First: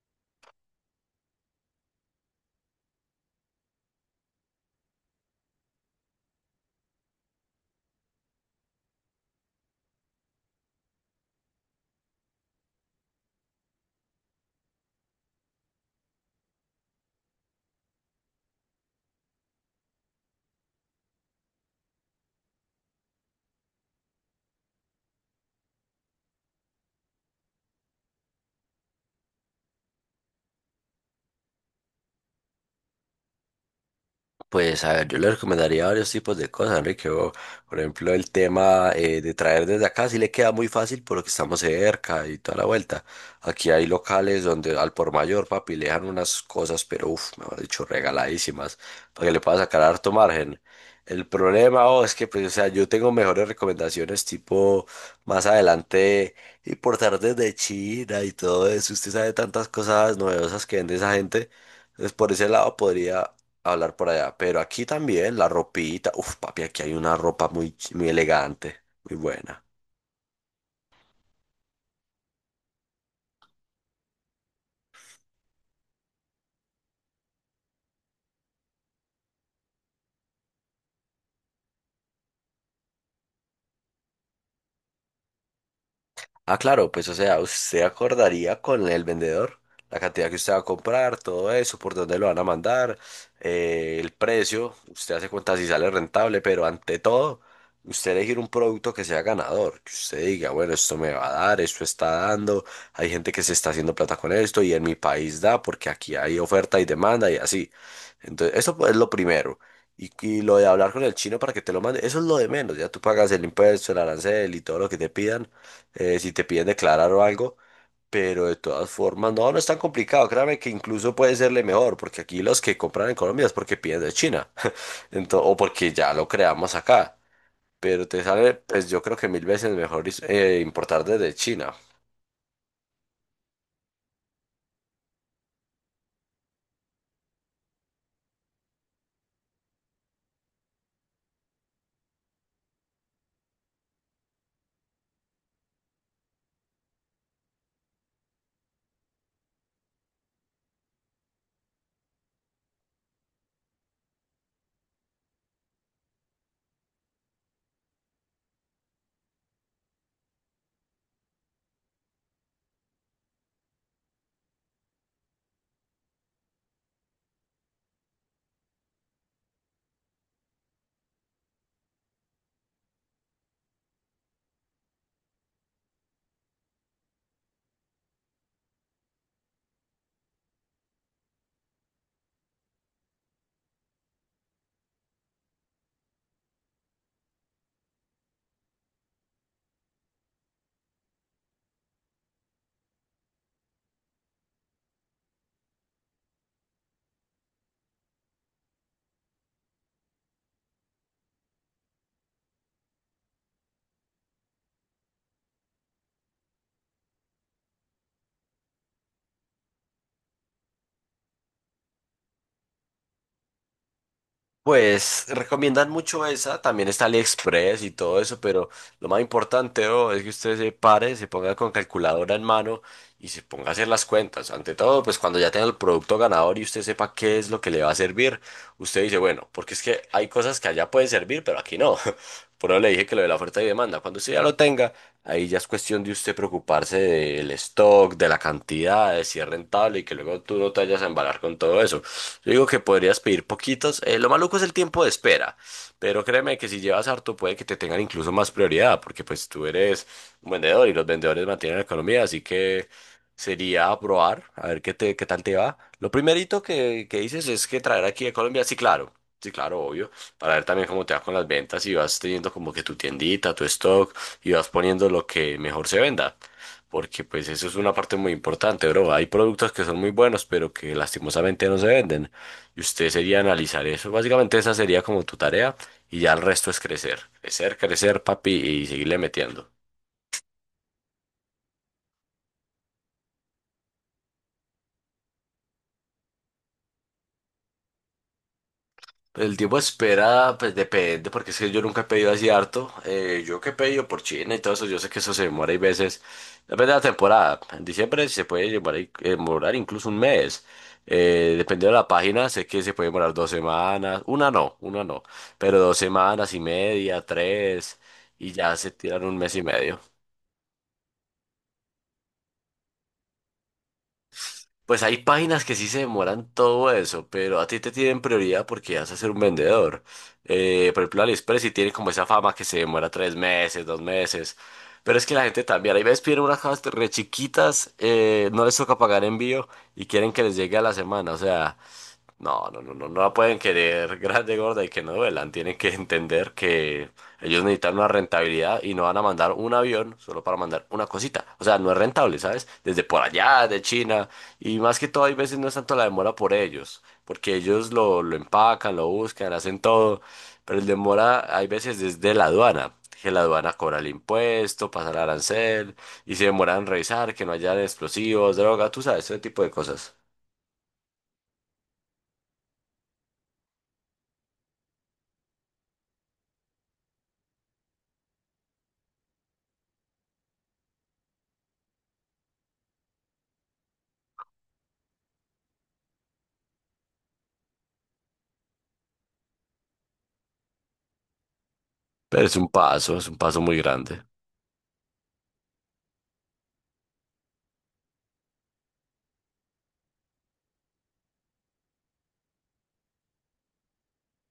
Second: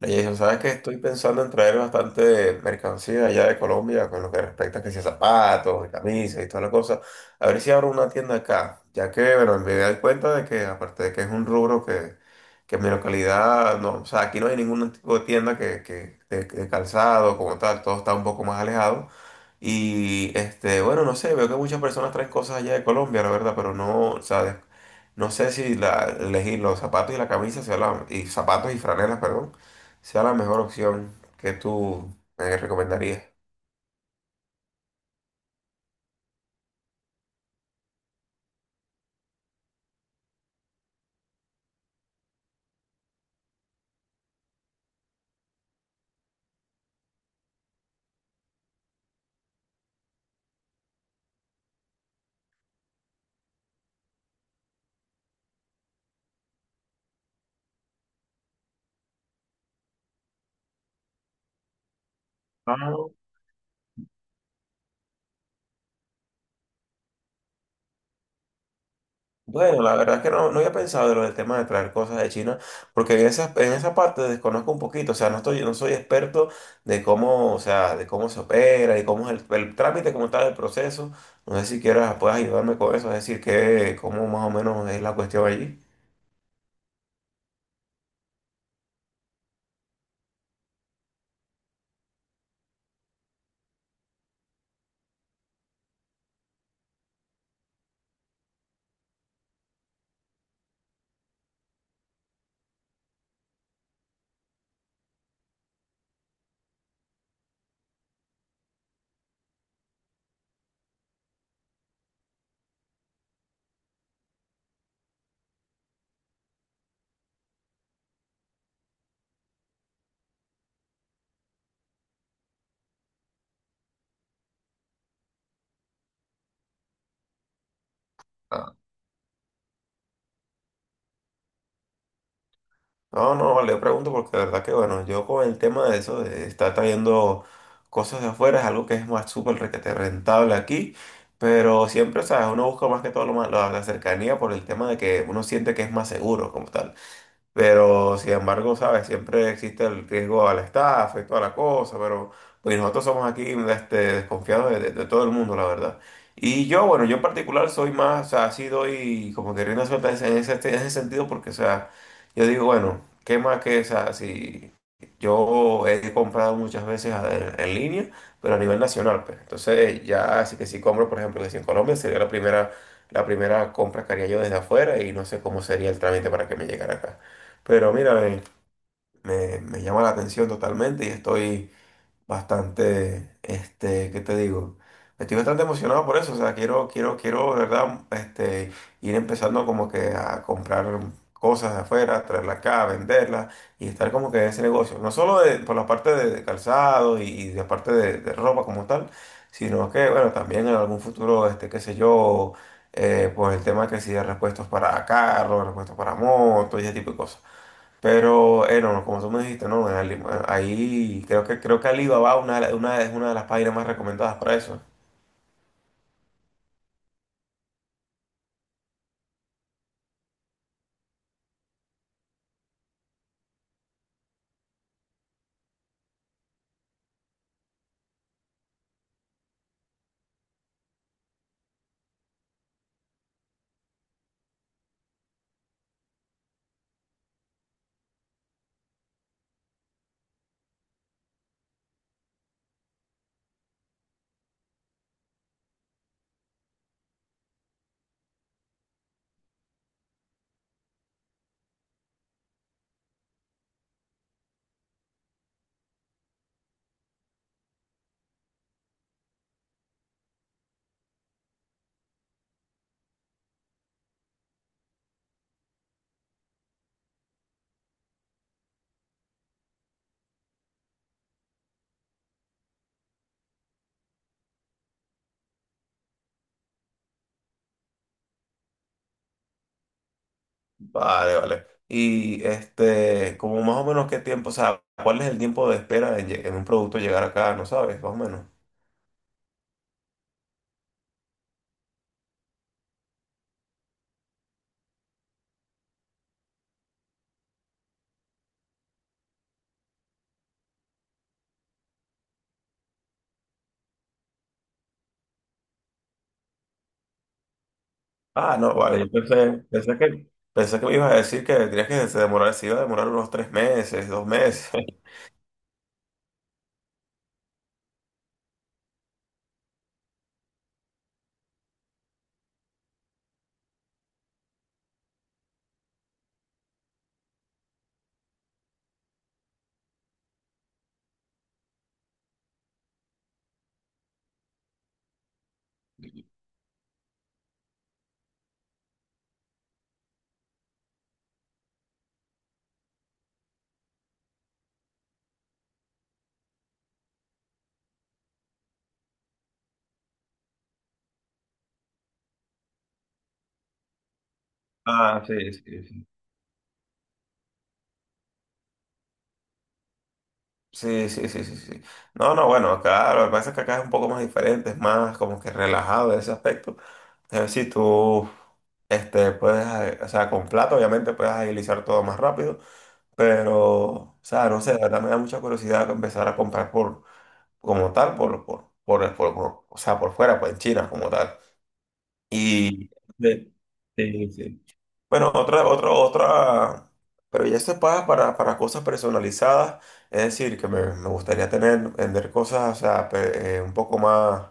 Le dije, ¿sabes qué? Estoy pensando en traer bastante mercancía allá de Colombia con lo que respecta a que sea zapatos, y camisas y toda la cosa. A ver si abro una tienda acá, ya que, bueno, me doy cuenta de que, aparte de que es un rubro que en mi localidad, no, o sea, aquí no hay ningún tipo de tienda de calzado como tal, todo está un poco más alejado. Y, bueno, no sé, veo que muchas personas traen cosas allá de Colombia, la verdad, pero no, o sea, no sé si la, elegir los zapatos y la camisa sea la, y zapatos y franelas, perdón, sea la mejor opción que tú me recomendarías. Pues a ver, yo le recomendaría varios tipos de cosas, Enrique. O, por ejemplo, el tema de traer desde acá sí le queda muy fácil porque estamos cerca y toda la vuelta. Aquí hay locales donde al por mayor, papi, le dejan unas cosas, pero uff, mejor dicho, regaladísimas, para que le pueda sacar harto margen. El problema, oh, es que, pues, o sea, yo tengo mejores recomendaciones, tipo, más adelante, importar desde China y todo eso. Usted sabe tantas cosas novedosas que vende esa gente. Entonces, por ese lado Ah, podría hablar por allá. Pero aquí también la ropita. Uf, papi, aquí hay una ropa muy, muy elegante, muy buena. bueno, la verdad es que no, no había pensado en lo del tema de traer cosas de China, porque en esa parte desconozco un poquito, o sea, no estoy, no soy experto de cómo, o sea, de cómo se opera y cómo es el trámite, cómo está el proceso. No sé si quieras, puedas ayudarme con eso, es decir, que, cómo más o menos es la cuestión allí. Ah, claro, pues o sea, usted acordaría con el vendedor la cantidad que usted va a comprar, todo eso, por dónde lo van a mandar, el precio, usted hace cuenta si sale rentable, pero ante todo, usted elegir un producto que sea ganador, que usted diga, bueno, esto me va a dar, esto está dando, hay gente que se está haciendo plata con esto y en mi país da porque aquí hay oferta y demanda y así. Entonces, eso pues, es lo primero. Y lo de hablar con el chino para que te lo mande, eso es lo de menos, ya tú pagas el impuesto, el arancel y todo lo que te pidan, si te piden declarar o algo, pero de todas formas, no, no es tan complicado, créame que incluso puede serle mejor, porque aquí los que compran en Colombia es porque piden de China, o porque ya lo creamos acá, pero te sale, pues yo creo que mil veces mejor importar desde China. No, no, vale, yo pregunto porque de verdad que bueno, yo con el tema de eso, de estar trayendo cosas de afuera, es algo que es más súper requete rentable aquí, pero siempre, sabes, uno busca más que todo lo más- la cercanía por el tema de que uno siente que es más seguro como tal. Pero sin embargo, ¿sabes? Siempre existe el riesgo a la estafa y toda la cosa, pero pues nosotros somos aquí desconfiados de todo el mundo, la verdad. Y yo, bueno, yo en particular soy más, o sea, así doy como que rienda suelta en ese, en ese- en ese sentido, porque, o sea, yo digo, bueno, ¿qué más que, o sea, si yo he comprado muchas veces a- en línea, pero a nivel nacional, pues. Entonces, ya, así que si compro, por ejemplo, que si en Colombia sería la primera compra que haría yo desde afuera y no sé cómo sería el trámite para que me llegara acá. Pero mira, me- me llama la atención totalmente y estoy bastante, ¿qué te digo? Estoy bastante emocionado por eso, o sea, quiero, quiero, quiero, de verdad, ir empezando como que a comprar cosas de afuera, traerlas acá, venderlas y estar como que en ese negocio. No solo de- por la parte de calzado y la parte de ropa como tal, sino que, bueno, también en algún futuro, qué sé yo, pues el tema que si de repuestos para carros, repuestos para motos y ese tipo de cosas. Pero, no, no, como tú me dijiste, no, en Ali- ahí creo que Alibaba una, de la- una, es una de las páginas más recomendadas para eso. Pues recomiendan mucho esa, también está AliExpress y todo eso, pero lo más importante, bro, es que usted se pare, se ponga con calculadora en mano y se ponga a hacer las cuentas. Ante todo, pues cuando ya tenga el producto ganador y usted sepa qué es lo que le va a servir, usted dice, bueno, porque es que hay cosas que allá pueden servir, pero aquí no. Por eso le dije que lo de la oferta y demanda, cuando usted ya lo tenga, ahí ya es cuestión de usted preocuparse del stock, de la cantidad, de si es rentable y que luego tú no te vayas a embalar con todo eso. Yo digo que podrías pedir poquitos. Lo maluco es el tiempo de espera, pero créeme que si llevas harto puede que te tengan incluso más prioridad, porque pues tú eres un vendedor y los vendedores mantienen la economía, así que sería probar, a ver qué te, qué tal te va. Lo primerito que dices es que traer aquí a Colombia, sí, claro. Sí, claro, obvio, para ver también cómo te va con las ventas y vas teniendo como que tu tiendita, tu stock y vas poniendo lo que mejor se venda, porque pues eso es una parte muy importante, bro. Hay productos que son muy buenos, pero que lastimosamente no se venden. Y usted sería analizar eso. Básicamente esa sería como tu tarea y ya el resto es crecer. Crecer, crecer, papi, y seguirle metiendo. Vale, vale. Y como más o menos qué tiempo, o sea, ¿cuál es el tiempo de espera en, lle- en un producto llegar acá? No sabes, más o menos. Pues el tiempo de espera, pues depende, porque es que yo nunca he pedido así harto. Yo que he pedido por China y todo eso, yo sé que eso se demora y veces. Depende de la temporada. En diciembre se puede demorar, demorar incluso un mes. Dependiendo de la página, sé que se puede demorar dos semanas. Una no, una no. Pero dos semanas y media, tres. Y Ah, ya no, se vale, yo tiran un mes y pensé, medio. Pensé que me ibas a decir que tenías que se demorar, se iba a demorar unos tres meses, dos meses. Pues hay páginas que sí se demoran todo eso, pero a ti te tienen prioridad porque vas a ser un vendedor. Por ejemplo, AliExpress sí tiene como esa fama que se demora tres meses, dos meses. Pero es que la gente también, hay veces piden unas cajas re chiquitas, no les toca pagar envío y quieren que les llegue a la semana. O sea, no, no, no, no, no la pueden querer grande, gorda y que no duelan. Tienen que entender que ellos necesitan una rentabilidad y no van a mandar un avión solo para mandar una cosita. O sea, no es rentable, ¿sabes? Desde por allá, de China. Y más que todo, hay veces no es tanto la demora por ellos, porque ellos lo empacan, lo buscan, hacen todo. Pero el demora, hay veces desde la aduana. Que la aduana cobra el impuesto, pasa el Ah, sí, sí, arancel sí. y se demoran en revisar que no haya explosivos, droga, tú sabes, ese tipo de cosas. Sí, sí, sí, sí, sí. No, no, bueno, acá lo que pasa es que acá es un poco más diferente, es más como que relajado en ese aspecto. Es decir, tú puedes, o sea, con plata obviamente puedes agilizar todo más rápido, pero, o sea, no sé, la verdad me da mucha curiosidad empezar a comprar por, como tal, por- o sea, por fuera, pues en China como tal. Pero Y... es un Sí, paso muy grande. sí, sí. Bueno, otra, otra, otra, pero ya se paga para cosas personalizadas, es decir, que me gustaría tener, vender cosas, o sea, pe- un poco más,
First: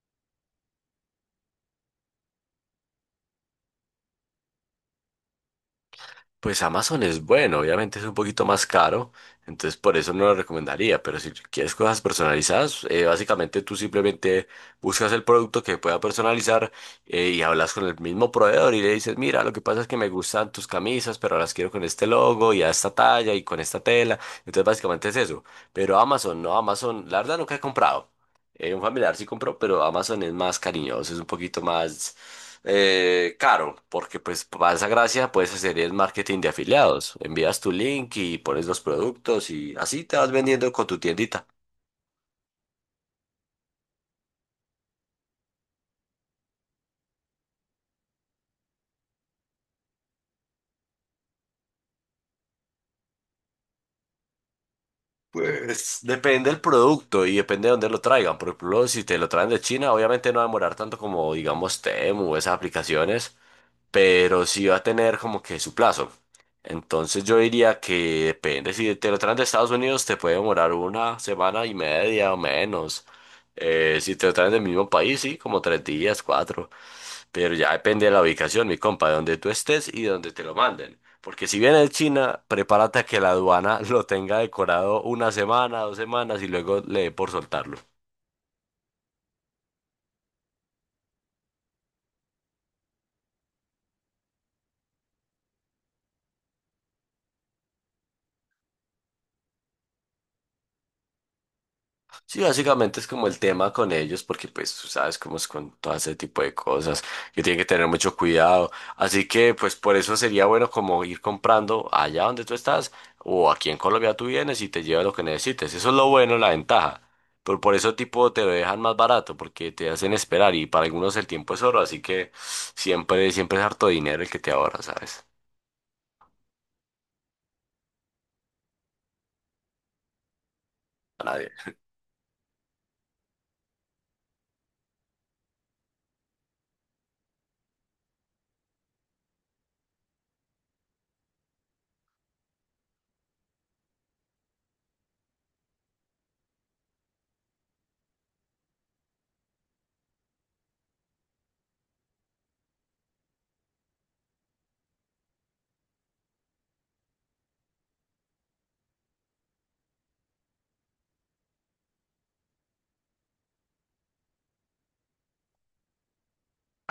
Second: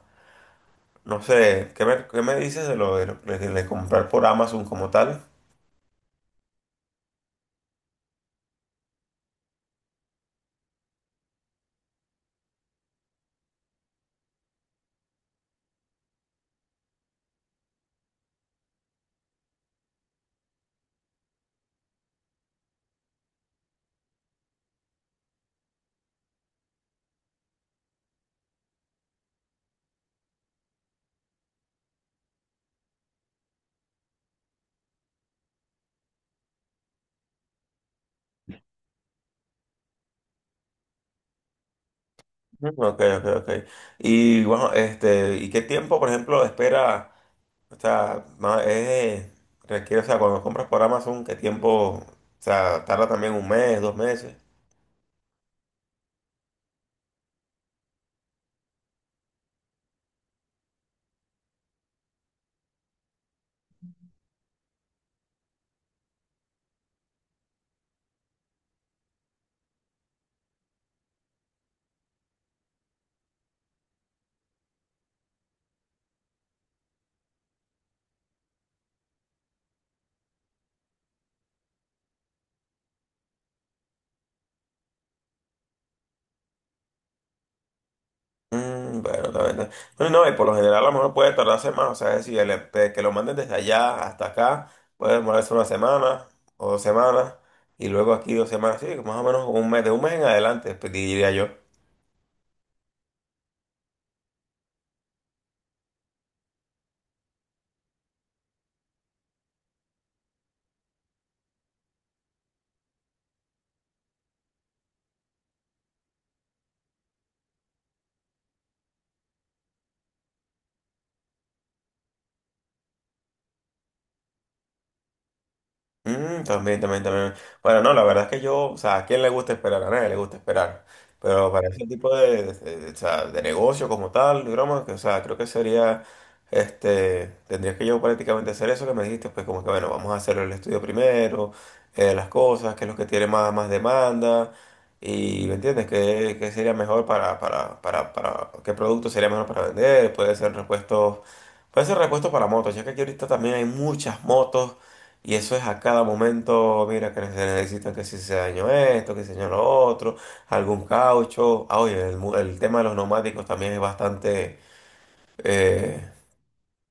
no sé, qué me dices de lo de, lo- de comprar por Amazon como tal? Pues Amazon es bueno, obviamente es un poquito más caro, entonces por eso no lo recomendaría, pero si quieres cosas personalizadas, básicamente tú simplemente buscas el producto que pueda personalizar, y hablas con el mismo proveedor y le dices, mira, lo que pasa es que me gustan tus camisas, pero las quiero con este logo y a esta talla y con esta tela, entonces básicamente es eso. Pero Amazon, no, Amazon, la verdad nunca he comprado. Un familiar sí compró, pero Amazon es más cariñoso, es un poquito más, caro, porque pues para esa gracia puedes hacer el marketing de afiliados. Envías tu link y pones los productos y así te vas vendiendo con tu tiendita. Ujú. Ok, ok, ok. Y bueno, ¿y qué tiempo, por ejemplo, espera, o sea, ma- requiere, o sea, cuando compras por Amazon, qué tiempo, o sea, tarda también un mes, dos meses? Pues depende del producto y depende de dónde lo traigan. Por ejemplo, si te lo traen de China, obviamente no va a demorar tanto como, digamos, Temu o esas aplicaciones, pero sí va a tener como que su plazo. Entonces yo diría que depende, si te lo traen de Estados Unidos te puede demorar una semana y media o menos. Si te lo traen del mismo país, sí, como tres días, cuatro. Pero ya depende de la ubicación, mi compa, de donde tú estés y de donde te lo manden. Porque si viene de China, prepárate a que la aduana lo tenga decorado una semana, dos semanas y luego le dé por soltarlo. Mm, bueno, la verdad. Bueno, no, y por lo general a lo mejor puede tardarse más, o sea, es decir, el, de que lo manden desde allá hasta acá, puede demorarse una semana o dos semanas, y luego aquí dos semanas, sí, más o menos un mes, de un mes en adelante, pues, diría yo. Sí, básicamente es como el tema con ellos, porque pues tú sabes cómo es con todo ese tipo de cosas, que tienen que tener mucho cuidado. Así que pues por eso sería bueno como ir comprando allá donde tú estás o aquí en Colombia tú vienes y te llevas lo que necesites. Eso es lo bueno, la ventaja. Pero por eso tipo te lo dejan más barato, porque te hacen esperar y para algunos el tiempo es oro, así que siempre, siempre es harto dinero el que te ahorra, ¿sabes? Mm, también, también, también. Bueno, no, la verdad es que yo, o sea, ¿a quién le gusta esperar? A nadie le gusta esperar. A nadie. Pero para ese tipo de- o sea, de negocio como tal, de broma, que, o sea, creo que sería, tendría que yo prácticamente hacer eso que me dijiste, pues como que, bueno, vamos a hacer el estudio primero, las cosas, qué es lo que tiene más, más demanda, y, ¿me entiendes? ¿Qué, qué sería mejor para, qué producto sería mejor para vender? Puede ser repuestos para motos, ya que aquí ahorita también hay muchas motos y eso es a cada momento, mira, que se necesita que si se dañó esto, que se dañó lo otro, algún caucho. Ah, oye, el, mu- el tema de los neumáticos también eh,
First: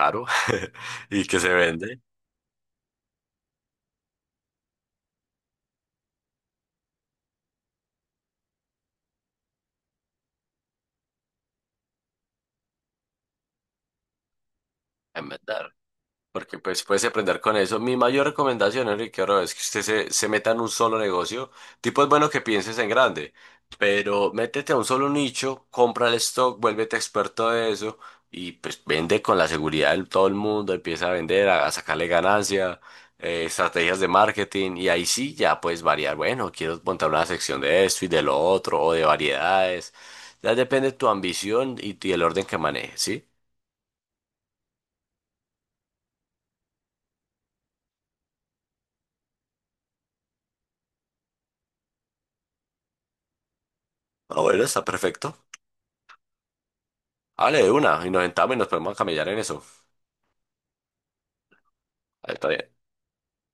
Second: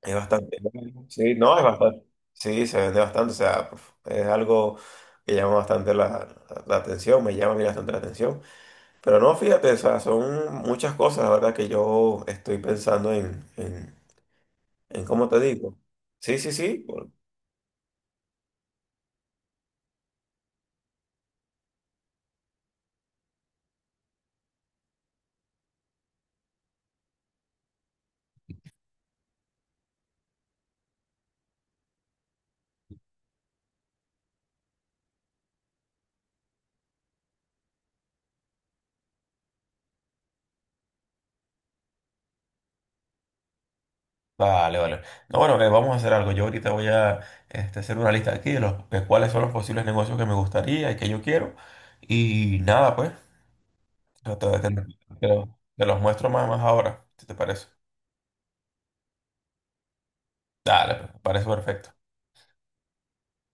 es bastante, bueno. Y Sí, que se no, es vende. bastante, sí, se vende bastante, o sea, es algo que llama bastante la, la atención, me llama a mí bastante la atención. Pero no, fíjate, o sea, son muchas cosas, la verdad, que yo estoy pensando en cómo En te verdad. digo. Sí, sí, Porque pues sí, puedes aprender con eso. Mi mayor recomendación, Enrique, ahora es que usted se meta en un solo negocio. Tipo es bueno que pienses en grande, pero métete a un solo nicho, compra el stock, vuélvete experto de eso y pues vende con la seguridad de todo el mundo, empieza a vender, a sacarle ganancia, estrategias de marketing y ahí sí ya puedes variar. Bueno, quiero montar una sección de esto y de lo otro o de variedades. Ya depende de tu ambición y el orden que manejes, ¿sí? vale, vale. No, bueno, vamos a hacer algo. Yo ahorita voy a hacer una lista aquí de, los, de cuáles son los posibles negocios que me gustaría y que yo quiero. Y nada, pues, te, Ah, te- te- bueno, está te perfecto. los te los muestro más, más ahora, si te Hable parece. de una y nos sentamos y nos podemos camellar en eso. Dale, pues, me parece perfecto. Ahí está bien.